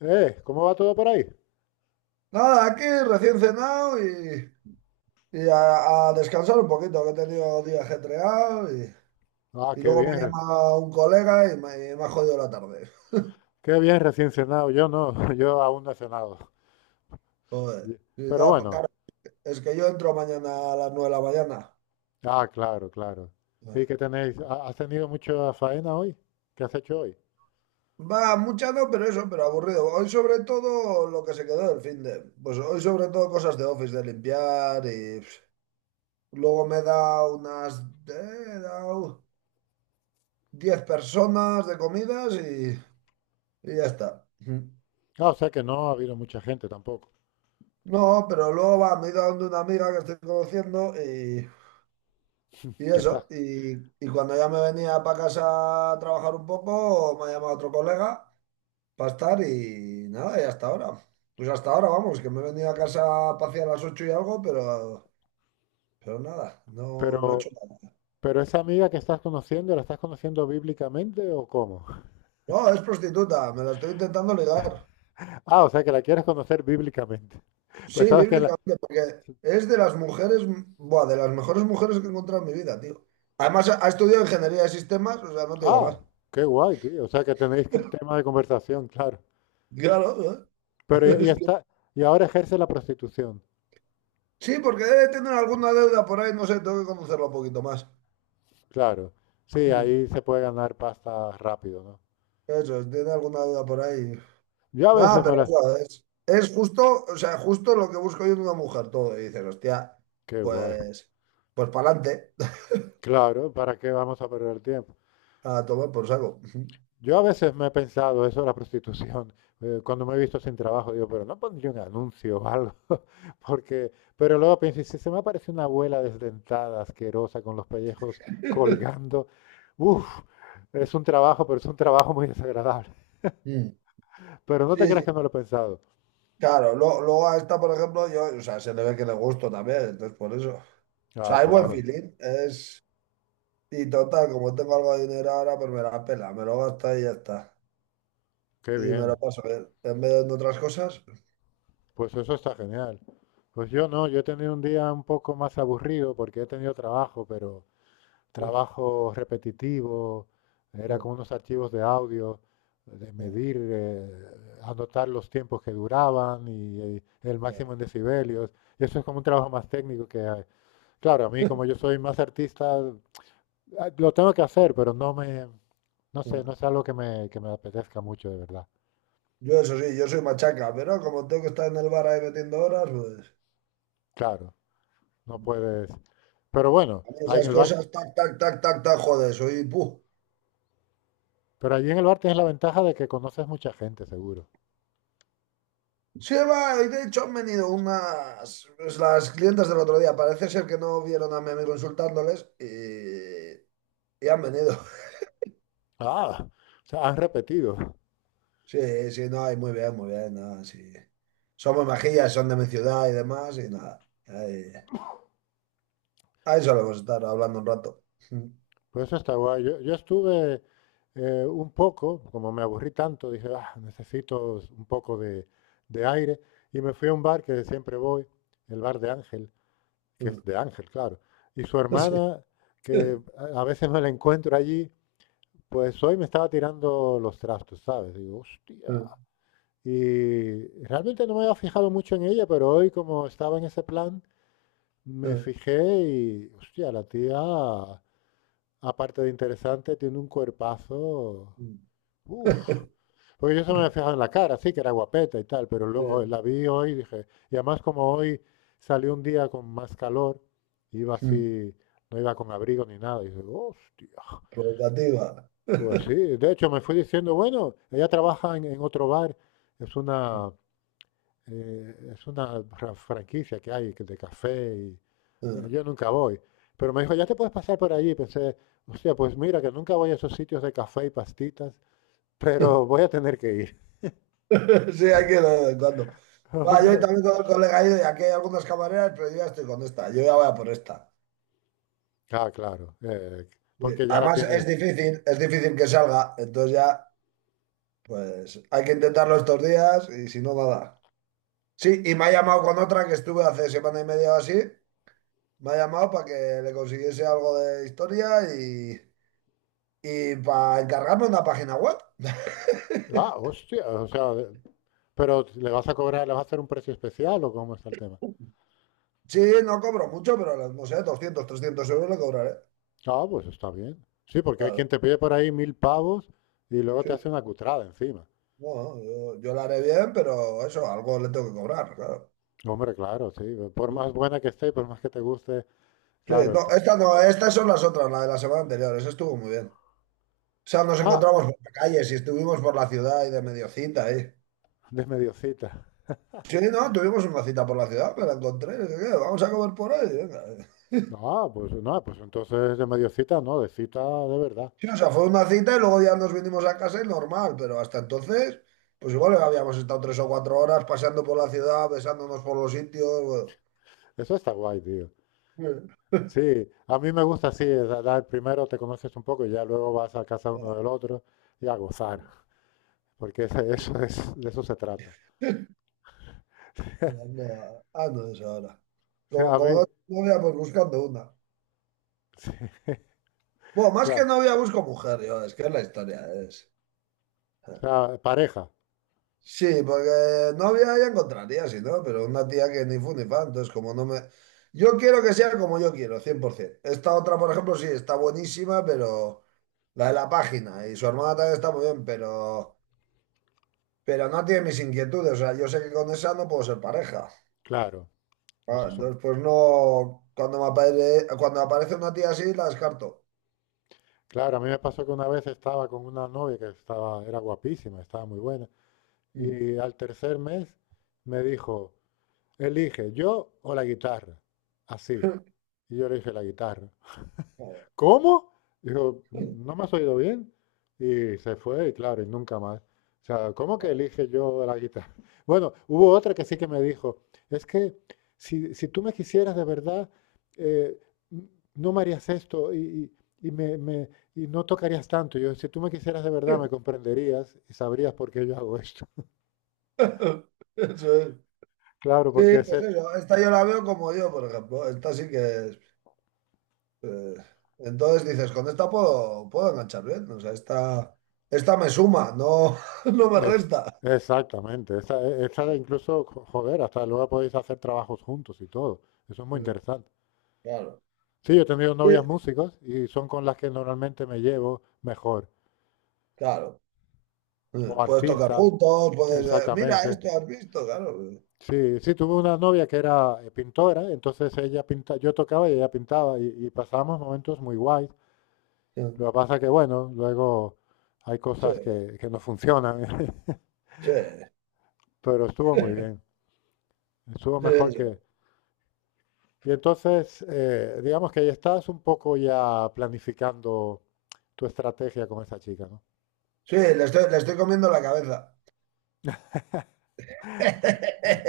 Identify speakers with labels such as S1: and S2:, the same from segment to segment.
S1: ¿Cómo va todo por ahí?
S2: Nada, aquí recién cenado y a descansar un poquito, que he tenido día ajetreado y,
S1: Ah,
S2: y
S1: qué
S2: luego
S1: bien,
S2: me ha llamado un colega y me ha jodido la tarde.
S1: qué bien recién cenado. Yo no, yo aún no he cenado.
S2: Joder.
S1: Y-
S2: Y
S1: Pero
S2: no, pues
S1: bueno,
S2: claro, es que yo entro mañana a las 9 de la mañana.
S1: ah, claro, claro. ¿Y qué tenéis? ¿Has tenido mucha faena hoy? ¿Qué has hecho hoy?
S2: Va, mucha no, pero eso, pero aburrido. Hoy sobre todo lo que se quedó del fin de... Pues hoy sobre todo cosas de office, de limpiar y... Luego me da unas... he dado 10 personas de comidas y, ya está.
S1: Ah, o sea que no ha habido mucha gente tampoco.
S2: No, pero luego va, me he ido a donde una amiga que estoy conociendo y
S1: Que
S2: eso.
S1: está.
S2: Y cuando ya me venía para casa a trabajar un poco, me ha llamado otro colega para estar y nada, y hasta ahora. Pues hasta ahora, vamos, que me he venido a casa a pasear a las 8 y algo, pero nada, no, no he hecho
S1: Pero,
S2: nada.
S1: pero esa amiga que estás conociendo, ¿la estás conociendo bíblicamente o cómo?
S2: No, es prostituta, me la estoy intentando ligar.
S1: Ah, o sea que la quieres conocer bíblicamente.
S2: Sí,
S1: Pues sabes que en la.
S2: bíblicamente, porque es de las mujeres, buah, de las mejores mujeres que he encontrado en mi vida, tío. Además, ha estudiado ingeniería de sistemas, o sea, no te digo
S1: Ah,
S2: más.
S1: qué guay, tío. O sea que tenéis tema de conversación, claro.
S2: Claro, ¿eh?
S1: Pero y
S2: Es que-
S1: está, y ahora ejerce la prostitución,
S2: Sí, porque debe tener alguna deuda por ahí, no sé, tengo que conocerlo un poquito más.
S1: claro. Sí,
S2: Mm.
S1: ahí se puede ganar pasta rápido, ¿no?
S2: Eso, es, tiene alguna deuda por ahí.
S1: Yo a
S2: Nada,
S1: veces me
S2: pero
S1: la.
S2: eso es justo, o sea, justo lo que busco yo en una mujer, todo. Y dices, hostia,
S1: Qué guay.
S2: pues, pues para adelante,
S1: Claro, ¿para qué vamos a perder el tiempo?
S2: a tomar por saco.
S1: Yo a veces me he pensado eso de la prostitución, cuando me he visto sin trabajo, digo, pero no pondría un anuncio o algo. Porque, pero luego pienso, si se me aparece una abuela desdentada, asquerosa, con los pellejos colgando, uff, es un trabajo, pero es un trabajo muy desagradable.
S2: Mm.
S1: Pero no te
S2: Sí,
S1: creas
S2: sí,
S1: que no lo he pensado.
S2: claro. Luego a esta, por ejemplo, yo, o sea, se le ve que le gusto también, entonces por eso. O
S1: Ah,
S2: sea, hay buen
S1: claro,
S2: feeling, es... Y total, como tengo algo de dinero ahora, pues me la pela, me lo gasto y ya está.
S1: qué
S2: Y me
S1: bien.
S2: lo paso bien. En vez de en otras cosas.
S1: Pues eso está genial. Pues yo no, yo he tenido un día un poco más aburrido porque he tenido trabajo, pero trabajo repetitivo, era con unos archivos de audio, de medir, anotar los tiempos que duraban y, el máximo en decibelios. Y eso es como un trabajo más técnico que, claro, a mí como yo soy más artista, ah, lo tengo que hacer, pero no me, no sé, no es algo que me, apetezca mucho de verdad.
S2: Yo eso sí, yo soy machaca, pero como tengo que estar en el bar ahí metiendo horas, pues...
S1: Claro, no puedes. Pero bueno,
S2: A mí
S1: ahí en
S2: esas
S1: el bar.
S2: cosas, tac, tac, tac, tac, tac, joder, soy... ¡Puh!
S1: Pero allí en el bar tienes la ventaja de que conoces mucha gente, seguro.
S2: Sí, va, y de hecho han venido unas... pues, las clientes del otro día, parece ser que no vieron a mi amigo insultándoles y han venido.
S1: Ah, o sea, han repetido.
S2: Sí, sí, no, y muy bien, nada, sí. Somos majillas, son de mi ciudad y demás, y nada. Ahí. A eso le vamos a estar hablando un rato.
S1: Pues eso está guay. Yo estuve un poco, como me aburrí tanto, dije, ah, necesito un poco de aire. Y me fui a un bar que siempre voy, el bar de Ángel, que es de Ángel, claro. Y su
S2: Sí.
S1: hermana, que a veces me la encuentro allí, pues hoy me estaba tirando los trastos, ¿sabes? Digo, hostia. Y realmente no me había fijado mucho en ella, pero hoy como estaba en ese plan, me fijé y, hostia, la tía, aparte de interesante, tiene un cuerpazo. Uf. Porque yo se me había fijado en la cara, sí, que era guapeta y tal, pero luego la vi hoy y dije, y además como hoy salió un día con más calor, iba así, no iba con abrigo ni nada, y dije, hostia,
S2: Provocativa.
S1: pues sí, de hecho me fui diciendo, bueno, ella trabaja en otro bar, es una, es una franquicia que hay de café y bueno, yo nunca voy. Pero me dijo, ya te puedes pasar por allí. Pensé, hostia, pues mira que nunca voy a esos sitios de café y pastitas, pero voy a tener que ir.
S2: Sí, hay que ir de vez en cuando. Ah, yo
S1: Hombre,
S2: también con el colega he ido y aquí hay algunas camareras, pero yo ya estoy con esta. Yo ya voy a por esta.
S1: ah, claro,
S2: Sí.
S1: porque ya la
S2: Además,
S1: tienes.
S2: es difícil que salga. Entonces ya, pues hay que intentarlo estos días y si no, nada. Sí, y me ha llamado con otra que estuve hace semana y media o así. Me ha llamado para que le consiguiese algo de historia y... Y para encargarme una página web.
S1: Ah, hostia, o sea, pero le vas a cobrar, le vas a hacer un precio especial o cómo está el tema.
S2: Sí, no cobro mucho, pero no sé, 200 300 euros le cobraré.
S1: Ah, pues está bien. Sí, porque hay quien
S2: Claro,
S1: te pide por ahí mil pavos y luego
S2: sí.
S1: te hace una cutrada encima.
S2: Bueno, yo la haré bien, pero eso, algo le tengo que cobrar, claro.
S1: Hombre, claro, sí. Por
S2: Sí,
S1: más buena que esté, y por más que te guste. Claro, el
S2: no,
S1: tra-.
S2: esta no, estas son las otras, la de la semana anterior, esa estuvo muy bien. O sea, nos
S1: Ah,
S2: encontramos por la calle, si estuvimos por la ciudad y de medio cita ahí.
S1: de medio cita.
S2: Sí, no, tuvimos una cita por la ciudad, me la encontré. Y dije, "¿Qué? Vamos a comer por ahí. Venga".
S1: Ah, pues no, pues entonces de medio cita, no, de cita de verdad.
S2: Sí, o sea, fue una cita y luego ya nos vinimos a casa y normal, pero hasta entonces, pues igual habíamos estado 3 o 4 horas paseando por la ciudad, besándonos por los sitios.
S1: Eso está guay, tío.
S2: Bueno.
S1: Sí, a mí me gusta así, es dar primero te conoces un poco y ya luego vas a casa uno del otro y a gozar, porque ese- eso es, de eso se trata.
S2: Ando de esa hora.
S1: O sea,
S2: Como,
S1: a
S2: como
S1: mí,
S2: no tengo novia, pues buscando una.
S1: sí,
S2: Bueno, más que
S1: claro.
S2: novia busco mujer, yo, es que es la historia, es.
S1: O
S2: eh.
S1: sea, pareja,
S2: Sí, porque novia ya encontraría, si no, pero una tía que ni fu ni fa, entonces como no me... Yo quiero que sea como yo quiero, 100%. Esta otra, por ejemplo, sí, está buenísima, pero... La de la página. Y su hermana también está muy bien, pero no tiene mis inquietudes. O sea, yo sé que con esa no puedo ser pareja.
S1: claro. Eso
S2: Ah,
S1: es
S2: entonces, pues no. Cuando cuando me aparece una tía así, la descarto.
S1: claro, a mí me pasó que una vez estaba con una novia que estaba, era guapísima, estaba muy buena,
S2: Mm.
S1: y al tercer mes me dijo, elige ¿yo o la guitarra? Así. Y yo le dije, la guitarra. ¿Cómo? Dijo, ¿no me has oído bien? Y se fue, y claro, y nunca más. O sea, ¿cómo que elige yo la guitarra? Bueno, hubo otra que sí que me dijo, es que si tú me quisieras de verdad, eh, no me harías esto y me, me- y no tocarías tanto. Yo, si tú me quisieras de verdad, me comprenderías y sabrías por qué yo hago esto.
S2: Eso es.
S1: Claro,
S2: Sí,
S1: porque ese
S2: pues
S1: es,
S2: eso. Esta yo la veo como yo, por ejemplo. Esta sí que es. eh, entonces dices, con esta puedo enganchar bien. O sea, esta me suma, no, no me
S1: Es,
S2: resta.
S1: exactamente. Esa de incluso, joder, hasta luego podéis hacer trabajos juntos y todo. Eso es muy
S2: Sí,
S1: interesante.
S2: claro.
S1: Sí, yo he tenido
S2: Sí,
S1: novias músicos y son con las que normalmente me llevo mejor.
S2: claro.
S1: O
S2: Puedes tocar
S1: artistas,
S2: juntos, puedes. Mira,
S1: exactamente.
S2: esto has visto, claro.
S1: Sí, sí, tuve una novia que era pintora, entonces ella pinta, yo tocaba y ella pintaba y pasábamos momentos muy guays.
S2: Eh,
S1: Lo que pasa que, bueno, luego hay
S2: Sí,
S1: cosas que, no funcionan.
S2: sí,
S1: Pero estuvo muy bien. Estuvo
S2: sí,
S1: mejor que.
S2: eso.
S1: Y entonces, digamos que ahí estás un poco ya planificando tu estrategia con esa chica, ¿no?
S2: Sí, le estoy comiendo la cabeza.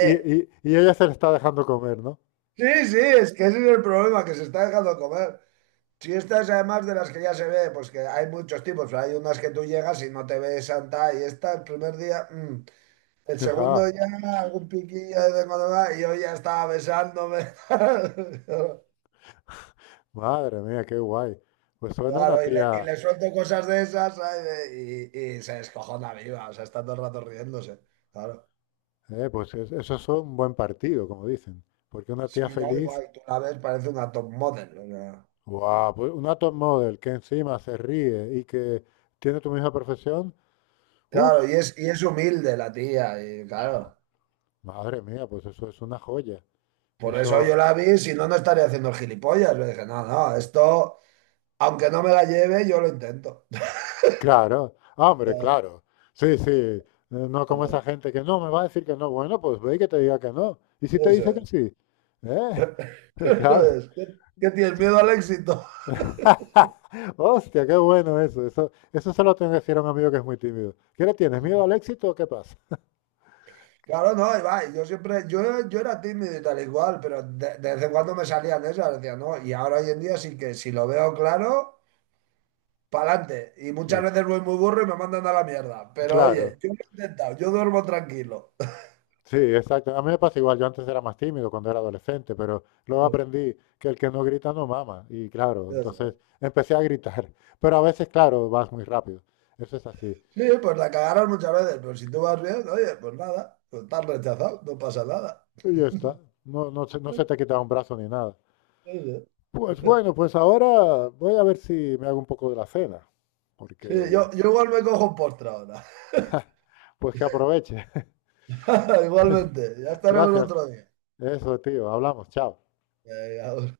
S1: Y, y ella se le está dejando comer, ¿no?
S2: Sí, sí, es que ese es el problema, que se está dejando comer. Si estas además de las que ya se ve, pues que hay muchos tipos, hay unas que tú llegas y no te ves santa y esta el primer día, mm. El
S1: Ah,
S2: segundo ya algún piquillo de vez en cuando va y yo ya estaba besándome.
S1: madre mía, qué guay. Pues suena una
S2: Claro, y le, y
S1: tía,
S2: le suelto cosas de esas, ¿sabes? Y se descojona viva, o sea, está todo el rato riéndose. Claro.
S1: pues eso es un buen partido, como dicen. Porque una
S2: Sí,
S1: tía
S2: no,
S1: feliz.
S2: igual, tú la ves, parece una top model. O sea.
S1: Guau, pues una top model que encima se ríe y que tiene tu misma profesión, uff,
S2: Claro, y es humilde la tía, y claro.
S1: madre mía, pues eso es una joya.
S2: Por eso
S1: Eso.
S2: yo la vi, si no, no estaría haciendo el gilipollas. Le dije, no, no, esto, aunque no me la lleve, yo lo intento.
S1: Claro, hombre, claro. Sí, sí. No como esa gente que no me va a decir que no. Bueno, pues ve y que te diga que no. ¿Y si te
S2: Eso
S1: dice que
S2: es.
S1: sí? ¿Eh?
S2: Eso
S1: Claro.
S2: es. ¿Qué tienes miedo al éxito?
S1: Hostia, qué bueno eso. Eso se lo tengo que decir a un amigo que es muy tímido. ¿Qué le tienes? ¿Miedo al éxito o qué pasa?
S2: Claro, no, y va, yo siempre, yo era tímido y tal igual, pero de vez en cuando me salían esas, decía, no, y ahora hoy en día sí que si lo veo claro, pa'lante. Y muchas
S1: Eh,
S2: veces voy muy burro y me mandan a la mierda, pero oye,
S1: claro.
S2: yo lo he intentado, yo duermo tranquilo.
S1: Sí, exacto. A mí me pasa igual. Yo antes era más tímido cuando era adolescente, pero luego
S2: Sí,
S1: aprendí que el que no grita no mama. Y claro, entonces
S2: eso.
S1: empecé a gritar. Pero a veces, claro, vas muy rápido. Eso es así.
S2: Sí, pues la cagaron muchas veces, pero si tú vas bien, oye, pues nada, pues estás rechazado, no pasa nada.
S1: Y ya está. No, no se, te ha quitado un brazo ni nada.
S2: Eso.
S1: Pues bueno, pues ahora voy a ver si me hago un poco de la cena,
S2: Sí,
S1: porque
S2: yo igual me cojo un postre ahora.
S1: pues que aproveche.
S2: Igualmente, ya estaremos
S1: Gracias.
S2: otro día.
S1: Eso, tío. Hablamos. Chao.
S2: Venga,